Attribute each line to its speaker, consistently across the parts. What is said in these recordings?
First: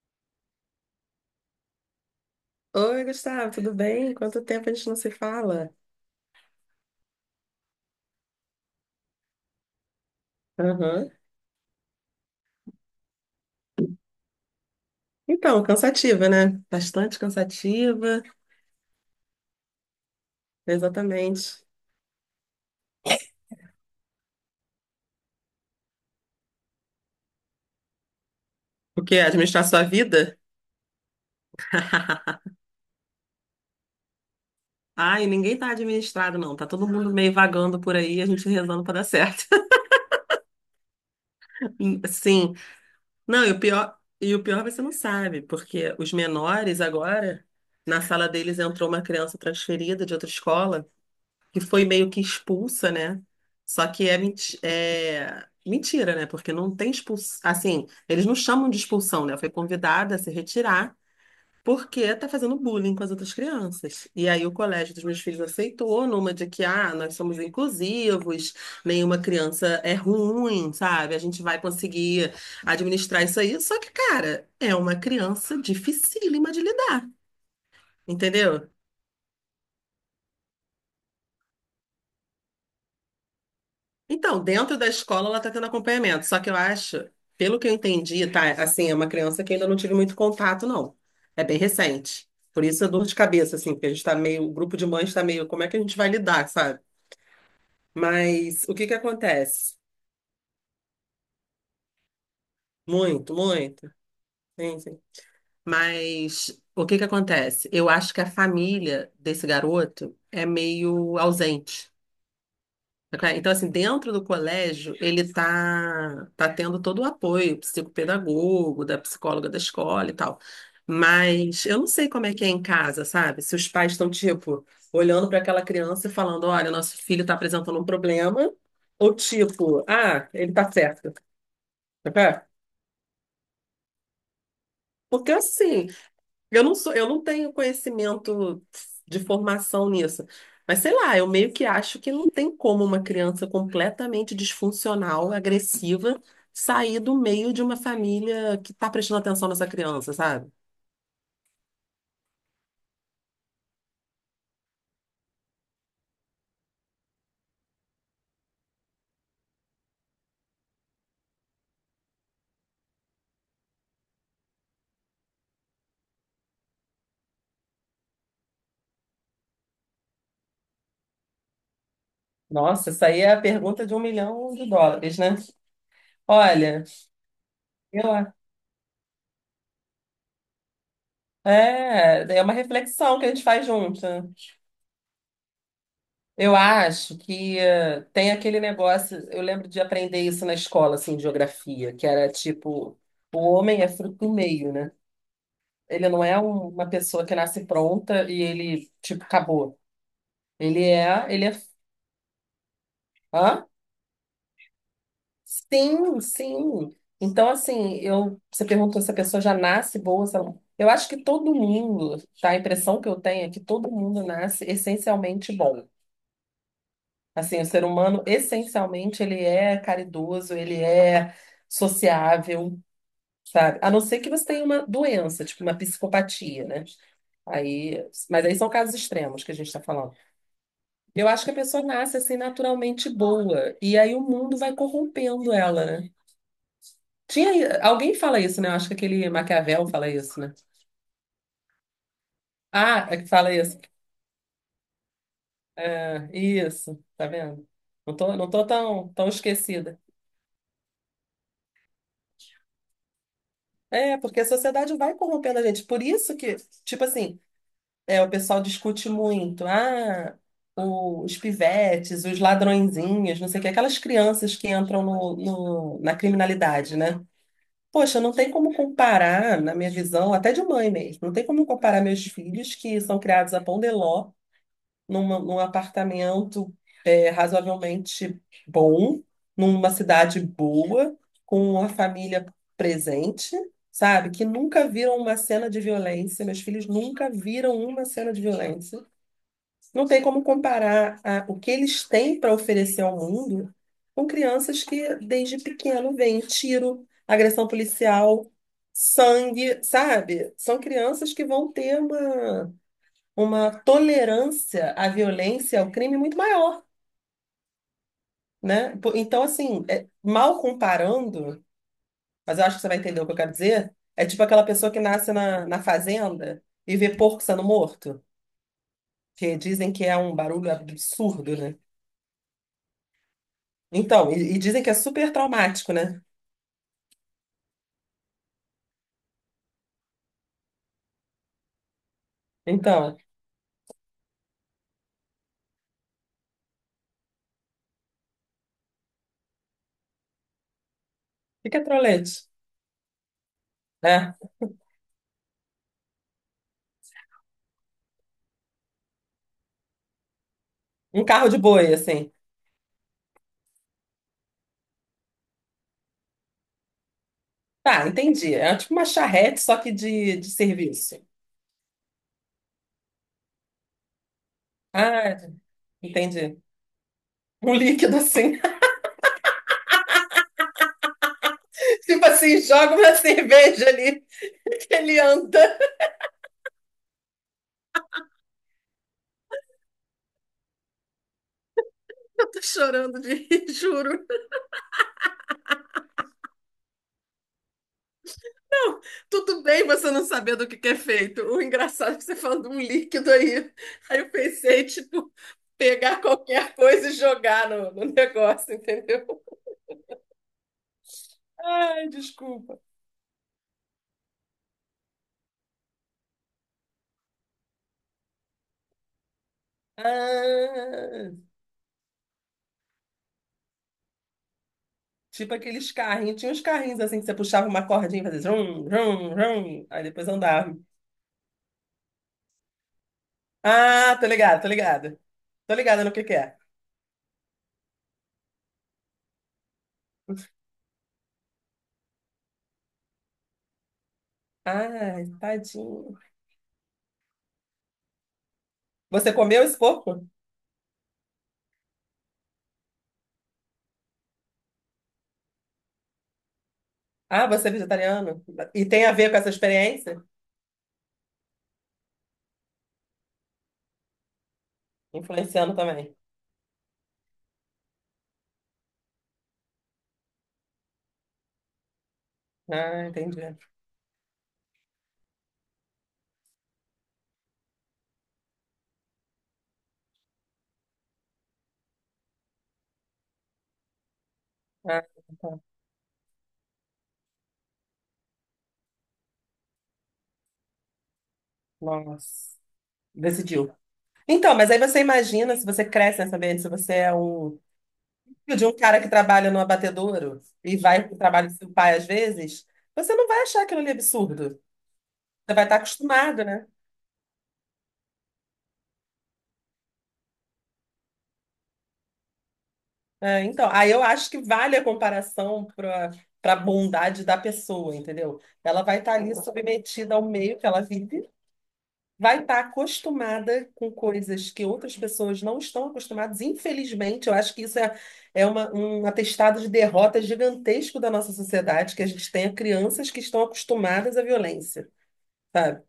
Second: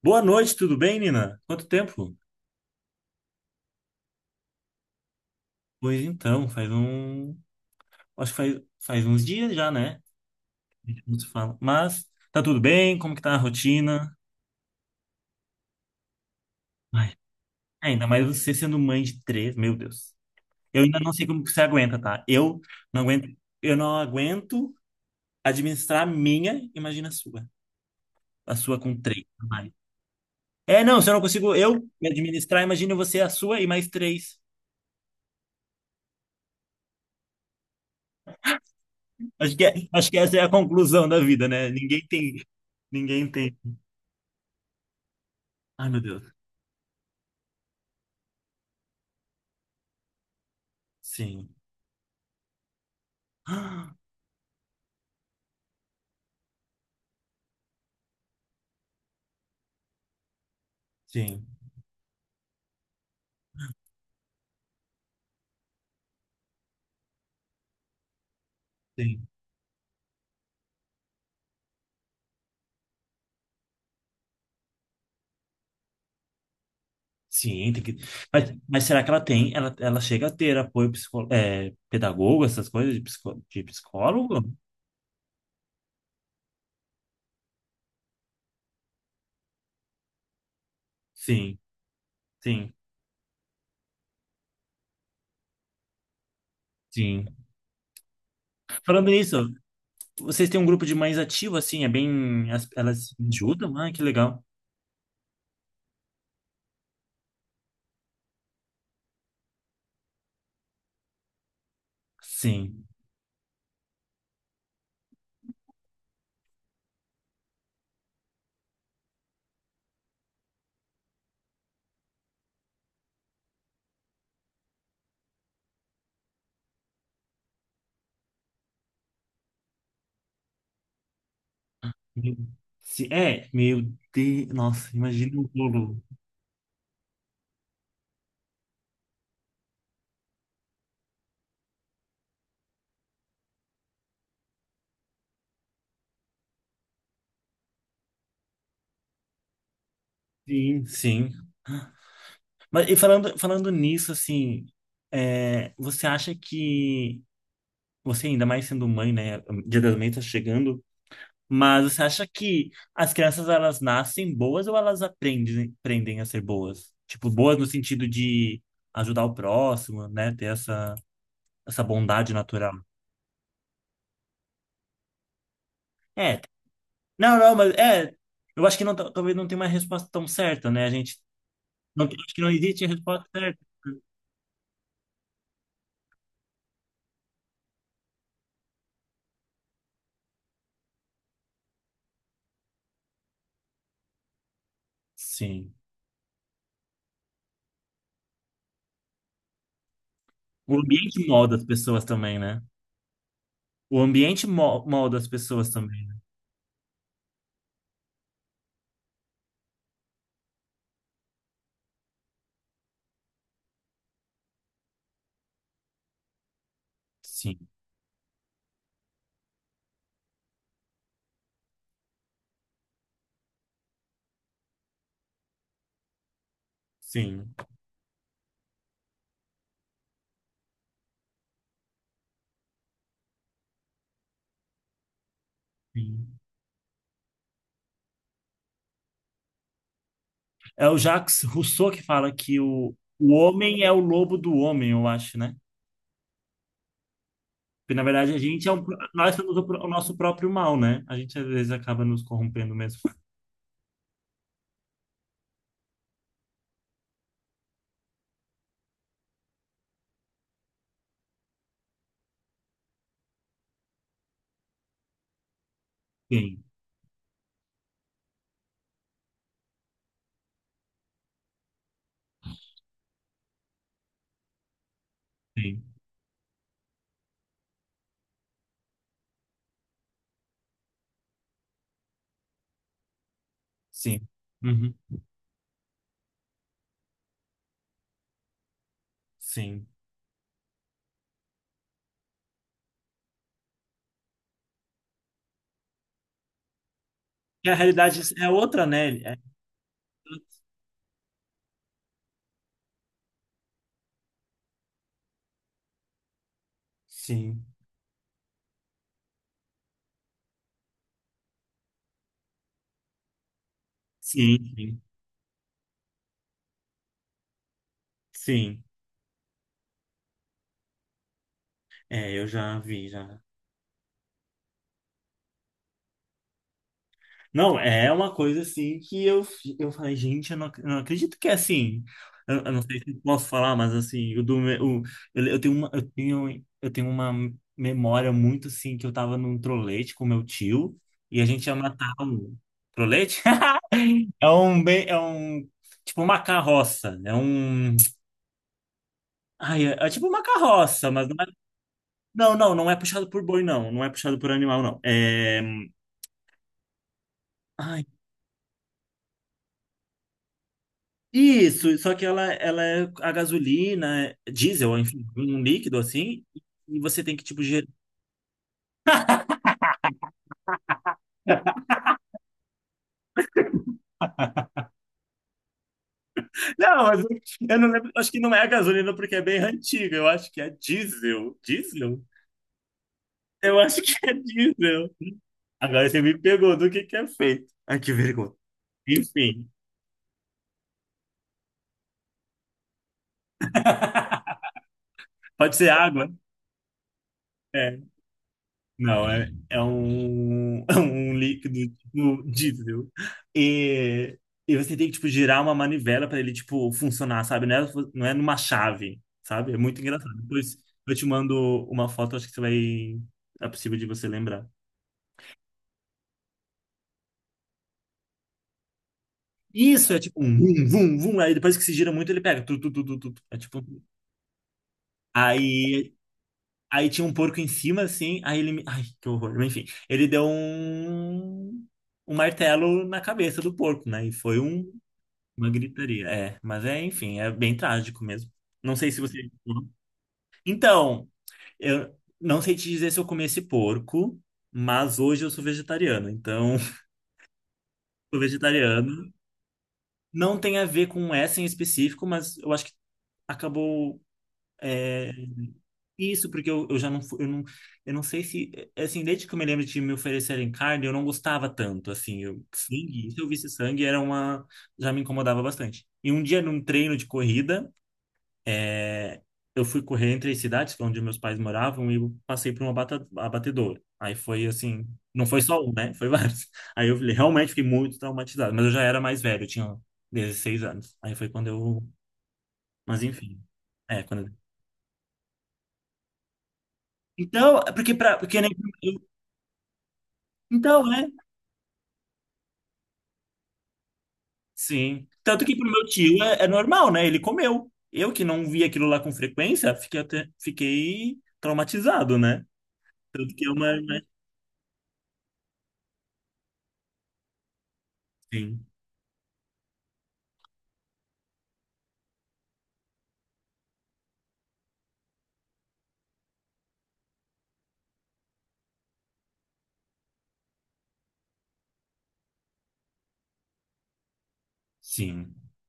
Speaker 1: Boa noite, tudo bem, Nina? Quanto tempo?
Speaker 2: Oi, Gustavo, tudo bem? Quanto tempo a gente não se fala?
Speaker 1: Pois então, faz um. Acho que faz uns dias já, né? A gente
Speaker 2: Aham.
Speaker 1: não se fala. Mas tá tudo bem? Como que tá a rotina?
Speaker 2: Então, cansativa, né?
Speaker 1: Ai,
Speaker 2: Bastante
Speaker 1: ainda
Speaker 2: cansativa,
Speaker 1: mais você sendo mãe de três, meu Deus. Eu ainda não sei como que você
Speaker 2: exatamente.
Speaker 1: aguenta, tá? Não aguento, eu não aguento administrar a minha, imagina a sua. A sua com
Speaker 2: O quê?
Speaker 1: três.
Speaker 2: Administrar
Speaker 1: Ai.
Speaker 2: sua vida?
Speaker 1: É, não, se eu não consigo eu me administrar, imagina você a sua e mais três.
Speaker 2: Ai, ninguém tá administrado, não. Tá todo mundo meio vagando por aí, a gente rezando pra dar certo.
Speaker 1: Acho que, acho que essa é a conclusão da vida, né? Ninguém tem.
Speaker 2: Sim.
Speaker 1: Ninguém
Speaker 2: Não,
Speaker 1: tem.
Speaker 2: e o pior você não sabe,
Speaker 1: Ai,
Speaker 2: porque
Speaker 1: meu
Speaker 2: os
Speaker 1: Deus.
Speaker 2: menores agora, na sala deles entrou uma criança transferida de outra escola,
Speaker 1: Sim.
Speaker 2: que foi meio que expulsa, né? Só que é mentira, né? Porque não tem expulsão. Assim, eles não chamam de expulsão, né? Foi convidada a se retirar
Speaker 1: Sim,
Speaker 2: porque tá fazendo bullying com as outras crianças. E aí o colégio dos meus filhos aceitou numa de que, ah, nós somos inclusivos, nenhuma
Speaker 1: sim.
Speaker 2: criança é ruim, sabe? A gente vai conseguir administrar isso aí. Só que, cara, é uma criança dificílima de lidar,
Speaker 1: Sim, tem que... Mas,
Speaker 2: entendeu?
Speaker 1: mas será que ela tem? Ela chega a ter apoio psico... é, pedagogo, essas coisas de, psico... de
Speaker 2: Então,
Speaker 1: psicólogo?
Speaker 2: dentro da escola ela está tendo acompanhamento, só que eu acho, pelo que eu entendi, tá? Assim, é uma criança que ainda não tive muito contato, não. É bem
Speaker 1: Sim,
Speaker 2: recente. Por
Speaker 1: sim,
Speaker 2: isso é dor de cabeça, assim, porque a gente tá meio, o grupo de mães está meio, como é que a gente vai lidar, sabe?
Speaker 1: sim.
Speaker 2: Mas o que que
Speaker 1: Falando nisso,
Speaker 2: acontece?
Speaker 1: vocês têm um grupo de mães ativo, assim, é bem. Elas se
Speaker 2: Muito,
Speaker 1: ajudam?
Speaker 2: muito.
Speaker 1: Ah, que legal.
Speaker 2: Sim, sim. Mas o que que acontece? Eu acho que a família desse garoto é meio ausente.
Speaker 1: Sim.
Speaker 2: Tá claro? Então, assim, dentro do colégio, ele tá tendo todo o apoio psicopedagogo, da psicóloga da escola e tal. Mas eu não sei como é que é em casa, sabe? Se os pais estão, tipo, olhando para aquela criança e falando, olha, nosso filho está apresentando um problema, ou tipo, ah, ele tá certo. Tá claro?
Speaker 1: Sim. É, meu Deus. Nossa,
Speaker 2: Porque
Speaker 1: imagina o
Speaker 2: assim,
Speaker 1: bolo.
Speaker 2: eu não sou, eu não tenho conhecimento de formação nisso. Mas sei lá, eu meio que acho que não tem como uma criança completamente disfuncional, agressiva, sair do meio de uma família que está prestando atenção nessa criança, sabe?
Speaker 1: Sim, sim. Mas e falando nisso, assim, é, você acha que você ainda mais sendo mãe, né? Dia das Mães tá chegando. Mas você acha que as crianças elas nascem boas ou elas aprendem a ser boas? Tipo, boas no sentido de ajudar o próximo, né? Ter essa, essa bondade natural.
Speaker 2: Nossa, isso aí é a pergunta de 1 milhão de dólares, né?
Speaker 1: É.
Speaker 2: Olha,
Speaker 1: Não, não, mas é.
Speaker 2: eu,
Speaker 1: Eu acho que não, talvez não tenha uma resposta tão certa, né? A gente não, acho
Speaker 2: é,
Speaker 1: que
Speaker 2: é
Speaker 1: não
Speaker 2: uma
Speaker 1: existe a
Speaker 2: reflexão que
Speaker 1: resposta
Speaker 2: a gente
Speaker 1: certa.
Speaker 2: faz junto. Eu acho que tem aquele negócio, eu lembro de aprender isso na escola, assim, de geografia, que era tipo, o homem é fruto do meio, né?
Speaker 1: Sim.
Speaker 2: Ele não é uma pessoa que nasce pronta e ele, tipo, acabou.
Speaker 1: O
Speaker 2: Ele
Speaker 1: ambiente
Speaker 2: é, ele é,
Speaker 1: molda as pessoas também, né?
Speaker 2: hã?
Speaker 1: O ambiente molda as pessoas também, né?
Speaker 2: Sim, sim. Então, assim, eu, você perguntou se a pessoa já nasce boa, se ela- eu acho que todo mundo, tá? A impressão que eu tenho é que todo mundo nasce essencialmente bom. Assim, o
Speaker 1: Sim.
Speaker 2: ser humano, essencialmente, ele é caridoso, ele é sociável, sabe? A não ser que você tenha uma doença, tipo uma psicopatia, né?
Speaker 1: Sim.
Speaker 2: Aí, mas aí são casos extremos que a gente está falando. Eu acho que a pessoa nasce assim naturalmente boa, e aí o mundo vai corrompendo ela, né?
Speaker 1: Sim.
Speaker 2: Alguém fala isso, né? Eu acho que aquele Maquiavel fala isso, né?
Speaker 1: É o Jacques Rousseau que fala que
Speaker 2: Ah, é que
Speaker 1: o
Speaker 2: fala isso.
Speaker 1: homem é o lobo do homem, eu acho, né?
Speaker 2: É, isso, tá vendo?
Speaker 1: Porque, na
Speaker 2: Não
Speaker 1: verdade,
Speaker 2: tô,
Speaker 1: a
Speaker 2: não
Speaker 1: gente
Speaker 2: tô
Speaker 1: é um,
Speaker 2: tão, tão
Speaker 1: nós somos o, o
Speaker 2: esquecida.
Speaker 1: nosso próprio mal, né? A gente, às vezes, acaba nos corrompendo mesmo.
Speaker 2: É, porque a sociedade vai corrompendo a gente. Por isso que, tipo assim, o pessoal discute muito. Ah, os pivetes, os ladrõezinhos, não sei o que, aquelas crianças que entram no, na
Speaker 1: Sim,
Speaker 2: criminalidade, né? Poxa, não tem como comparar, na minha visão, até de mãe mesmo, não tem como comparar meus filhos que são criados a pão de ló num
Speaker 1: sim,
Speaker 2: apartamento razoavelmente bom, numa cidade boa, com a família presente,
Speaker 1: sim.
Speaker 2: sabe? Que nunca
Speaker 1: Uhum,
Speaker 2: viram uma cena de violência, meus filhos nunca viram uma cena de violência.
Speaker 1: sim.
Speaker 2: Não tem como comparar o que eles têm para oferecer ao mundo com crianças que desde pequeno veem tiro, agressão
Speaker 1: E a realidade é
Speaker 2: policial,
Speaker 1: outra, né? É-
Speaker 2: sangue, sabe? São crianças que vão ter uma tolerância à violência, ao crime muito maior,
Speaker 1: Sim,
Speaker 2: né? Então, assim, mal comparando, mas eu acho que você vai entender o que eu quero dizer, é tipo
Speaker 1: sim,
Speaker 2: aquela pessoa
Speaker 1: sim.
Speaker 2: que nasce na, fazenda e vê porco sendo morto,
Speaker 1: Sim.
Speaker 2: que dizem que é um barulho absurdo, né?
Speaker 1: É, eu já vi, já.
Speaker 2: Então, e dizem que é super traumático, né?
Speaker 1: Não, é uma coisa assim que eu, eu falei, gente, eu não, eu não acredito que é assim. Eu não sei se
Speaker 2: Então,
Speaker 1: eu posso falar, mas assim, eu, do, eu tenho uma memória muito assim que eu tava num trolete com meu tio e a gente ia
Speaker 2: fica que é
Speaker 1: matar
Speaker 2: trolete?
Speaker 1: um trolete?
Speaker 2: É,
Speaker 1: É um tipo uma carroça, é um ai, é, é tipo uma carroça,
Speaker 2: um
Speaker 1: mas não é,
Speaker 2: carro de boi, assim.
Speaker 1: não é puxado por boi, não. Não é puxado por animal, não. É.
Speaker 2: Tá, entendi. É tipo uma charrete, só que de serviço.
Speaker 1: Isso, só que ela é a gasolina, diesel, enfim,
Speaker 2: Ah,
Speaker 1: um líquido assim,
Speaker 2: entendi.
Speaker 1: e você tem que, tipo,
Speaker 2: Um
Speaker 1: gerar.
Speaker 2: líquido assim. Tipo assim, joga uma cerveja ali, ele anda.
Speaker 1: Não, mas eu não lembro, acho que não é a gasolina porque é bem antiga, eu acho que é diesel. Diesel?
Speaker 2: Eu tô chorando de rir,
Speaker 1: Eu acho que
Speaker 2: juro.
Speaker 1: é diesel. Agora você me pegou do que é feito. Ai, que vergonha.
Speaker 2: Não, tudo
Speaker 1: Enfim,
Speaker 2: bem você não saber do que é feito. O engraçado é que você falando de um líquido aí. Aí eu pensei, tipo,
Speaker 1: pode ser
Speaker 2: pegar
Speaker 1: água?
Speaker 2: qualquer coisa e jogar no,
Speaker 1: É.
Speaker 2: negócio, entendeu?
Speaker 1: Não, é, é um, é um líquido,
Speaker 2: Ai,
Speaker 1: tipo,
Speaker 2: desculpa.
Speaker 1: diesel. E, e você tem que, tipo, girar uma manivela para ele, tipo, funcionar, sabe? Não é, não é numa chave, sabe? É muito engraçado. Depois eu te
Speaker 2: Ah,
Speaker 1: mando uma foto, acho que você vai... É possível de você lembrar.
Speaker 2: tipo aqueles carrinhos. Tinha uns carrinhos assim que você puxava uma cordinha e fazia zum, zum, zum. Aí
Speaker 1: Isso, é
Speaker 2: depois
Speaker 1: tipo um
Speaker 2: andava.
Speaker 1: vum, vum, vum. Aí depois que se gira muito, ele pega. Tu, tu, tu, tu, tu, tu. É tipo...
Speaker 2: Ah, tô ligado, tô ligado. Tô ligada no
Speaker 1: Aí,
Speaker 2: que é.
Speaker 1: aí tinha um porco em cima, assim. Aí ele me... Ai, que horror. Mas, enfim, ele deu um... um martelo na cabeça do porco, né? E foi um
Speaker 2: Ai,
Speaker 1: uma
Speaker 2: tadinho.
Speaker 1: gritaria, é. Mas é, enfim, é bem trágico mesmo. Não sei se
Speaker 2: Você
Speaker 1: você.
Speaker 2: comeu esse porco?
Speaker 1: Então, eu não sei te dizer se eu comi esse porco, mas hoje eu sou vegetariano. Então,
Speaker 2: Ah, você é
Speaker 1: sou
Speaker 2: vegetariano? E tem a ver
Speaker 1: vegetariano.
Speaker 2: com essa experiência?
Speaker 1: Não tem a ver com essa em específico, mas eu acho que acabou. É,
Speaker 2: Influenciando também.
Speaker 1: isso, porque eu já não, eu não, eu não sei se, assim, desde que eu me lembro de me oferecerem carne, eu não gostava tanto, assim, eu,
Speaker 2: Ah,
Speaker 1: sangue, se eu
Speaker 2: entendi.
Speaker 1: visse sangue, era uma, já me incomodava bastante. E um dia num treino de corrida, é, eu fui correr entre as cidades, que é onde meus pais moravam, e eu passei por uma abatedor. Aí foi
Speaker 2: Ah,
Speaker 1: assim, não foi
Speaker 2: tá.
Speaker 1: só um, né? Foi vários. Aí eu falei, realmente fiquei muito traumatizado, mas eu já era mais velho, eu tinha 16 anos. Aí foi quando eu,
Speaker 2: Nossa.
Speaker 1: mas enfim.
Speaker 2: Decidiu.
Speaker 1: É, quando
Speaker 2: Então, mas aí você imagina se você cresce nessa ambiente, se você é um
Speaker 1: então, é porque para,
Speaker 2: filho
Speaker 1: porque
Speaker 2: de
Speaker 1: nem
Speaker 2: um cara que trabalha no abatedouro e vai
Speaker 1: então,
Speaker 2: para o
Speaker 1: né?
Speaker 2: trabalho do seu pai às vezes, você não vai achar aquilo ali absurdo.
Speaker 1: Sim.
Speaker 2: Você vai
Speaker 1: Tanto
Speaker 2: estar
Speaker 1: que pro meu tio
Speaker 2: acostumado,
Speaker 1: é,
Speaker 2: né?
Speaker 1: é normal, né? Ele comeu. Eu que não vi aquilo lá com frequência, fiquei traumatizado, né?
Speaker 2: É,
Speaker 1: Tanto que
Speaker 2: então,
Speaker 1: é
Speaker 2: aí
Speaker 1: uma,
Speaker 2: eu
Speaker 1: né?
Speaker 2: acho que vale a comparação para a bondade da pessoa, entendeu? Ela
Speaker 1: Sim.
Speaker 2: vai estar ali submetida ao meio que ela vive. Vai estar acostumada com coisas que outras pessoas não estão acostumadas. Infelizmente, eu acho que isso é, um atestado de derrota gigantesco da nossa sociedade, que a gente tenha crianças que estão acostumadas à violência,
Speaker 1: Sim.
Speaker 2: sabe?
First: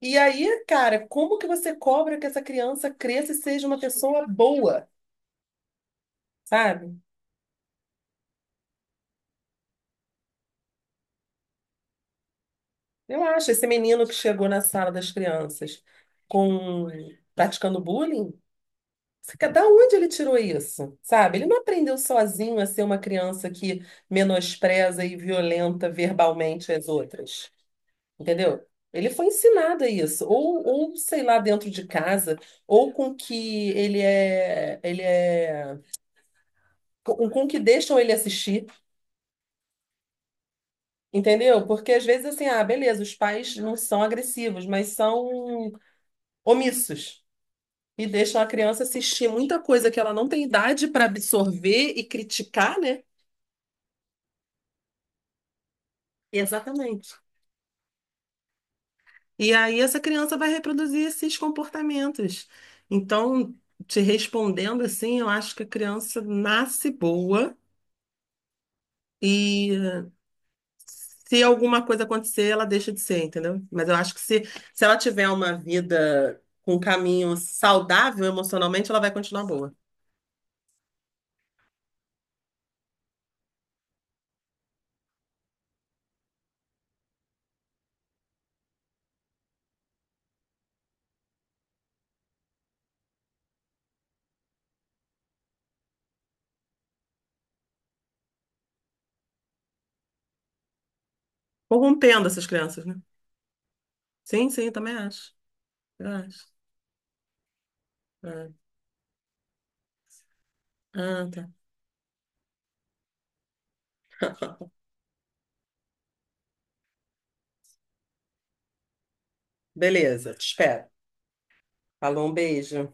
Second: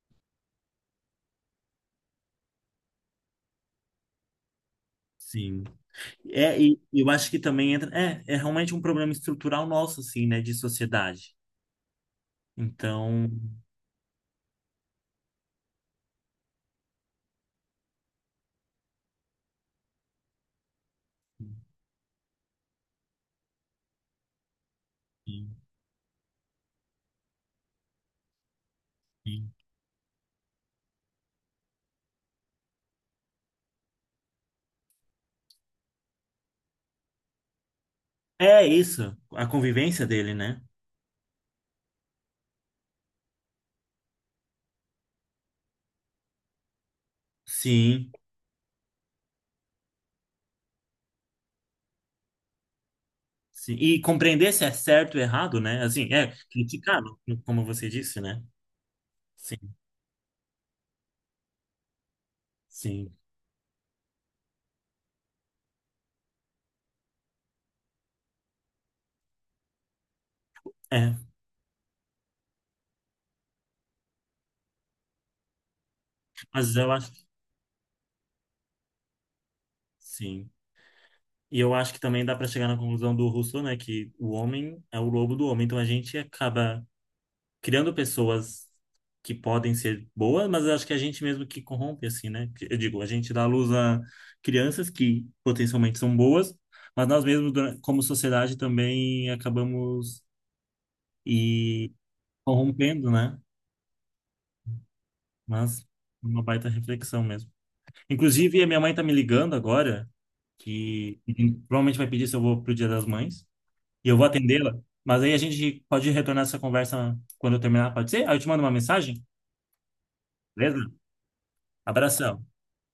Speaker 2: E aí, cara, como que você cobra que essa criança cresça e seja uma pessoa boa,
Speaker 1: Sim. É, e
Speaker 2: sabe?
Speaker 1: eu acho que também entra. É, é realmente um problema estrutural nosso, assim, né, de sociedade.
Speaker 2: Eu
Speaker 1: Então.
Speaker 2: acho, esse menino que chegou na sala das crianças com praticando bullying, da onde ele tirou isso? Sabe? Ele não aprendeu sozinho a ser uma criança que menospreza e
Speaker 1: Sim,
Speaker 2: violenta verbalmente as outras. Entendeu? Ele foi
Speaker 1: sim.
Speaker 2: ensinado a isso. Ou, sei lá, dentro de casa, ou com que ele é, com que deixam ele
Speaker 1: É
Speaker 2: assistir.
Speaker 1: isso, a convivência dele, né?
Speaker 2: Entendeu? Porque às vezes assim, ah, beleza, os pais não são agressivos, mas são omissos. E
Speaker 1: Sim,
Speaker 2: deixam a criança assistir muita coisa que ela não tem idade para absorver e criticar, né?
Speaker 1: sim. E compreender se é certo ou errado, né? Assim, é, criticar,
Speaker 2: Exatamente.
Speaker 1: como você disse, né?
Speaker 2: E
Speaker 1: Sim,
Speaker 2: aí essa criança vai reproduzir esses comportamentos.
Speaker 1: sim.
Speaker 2: Então, te respondendo assim, eu acho que a criança nasce boa e
Speaker 1: É,
Speaker 2: se alguma coisa acontecer, ela deixa de ser, entendeu? Mas eu acho que se ela tiver uma vida com
Speaker 1: mas
Speaker 2: um
Speaker 1: eu acho que
Speaker 2: caminho saudável emocionalmente, ela vai continuar boa.
Speaker 1: sim. E eu acho que também dá para chegar na conclusão do Rousseau, né? Que o homem é o lobo do homem, então a gente acaba criando pessoas que podem ser boas, mas eu acho que é a gente mesmo que corrompe, assim, né? Que- Eu digo, a gente dá à luz a crianças que potencialmente são boas, mas nós mesmos, como sociedade, também acabamos e
Speaker 2: Corrompendo essas crianças, né?
Speaker 1: corrompendo, né?
Speaker 2: Sim, sim, também acho.
Speaker 1: Mas
Speaker 2: Eu
Speaker 1: uma
Speaker 2: acho.
Speaker 1: baita reflexão mesmo.
Speaker 2: Ah,
Speaker 1: Inclusive, a minha mãe tá me ligando agora, que
Speaker 2: ah, tá.
Speaker 1: provavelmente vai pedir se eu vou pro Dia das Mães, e eu vou atendê-la. Mas aí a gente pode retornar essa conversa quando eu terminar, pode ser? Aí eu te mando uma mensagem,
Speaker 2: Beleza, te
Speaker 1: beleza?
Speaker 2: espero. Falou, um
Speaker 1: Abração.
Speaker 2: beijo.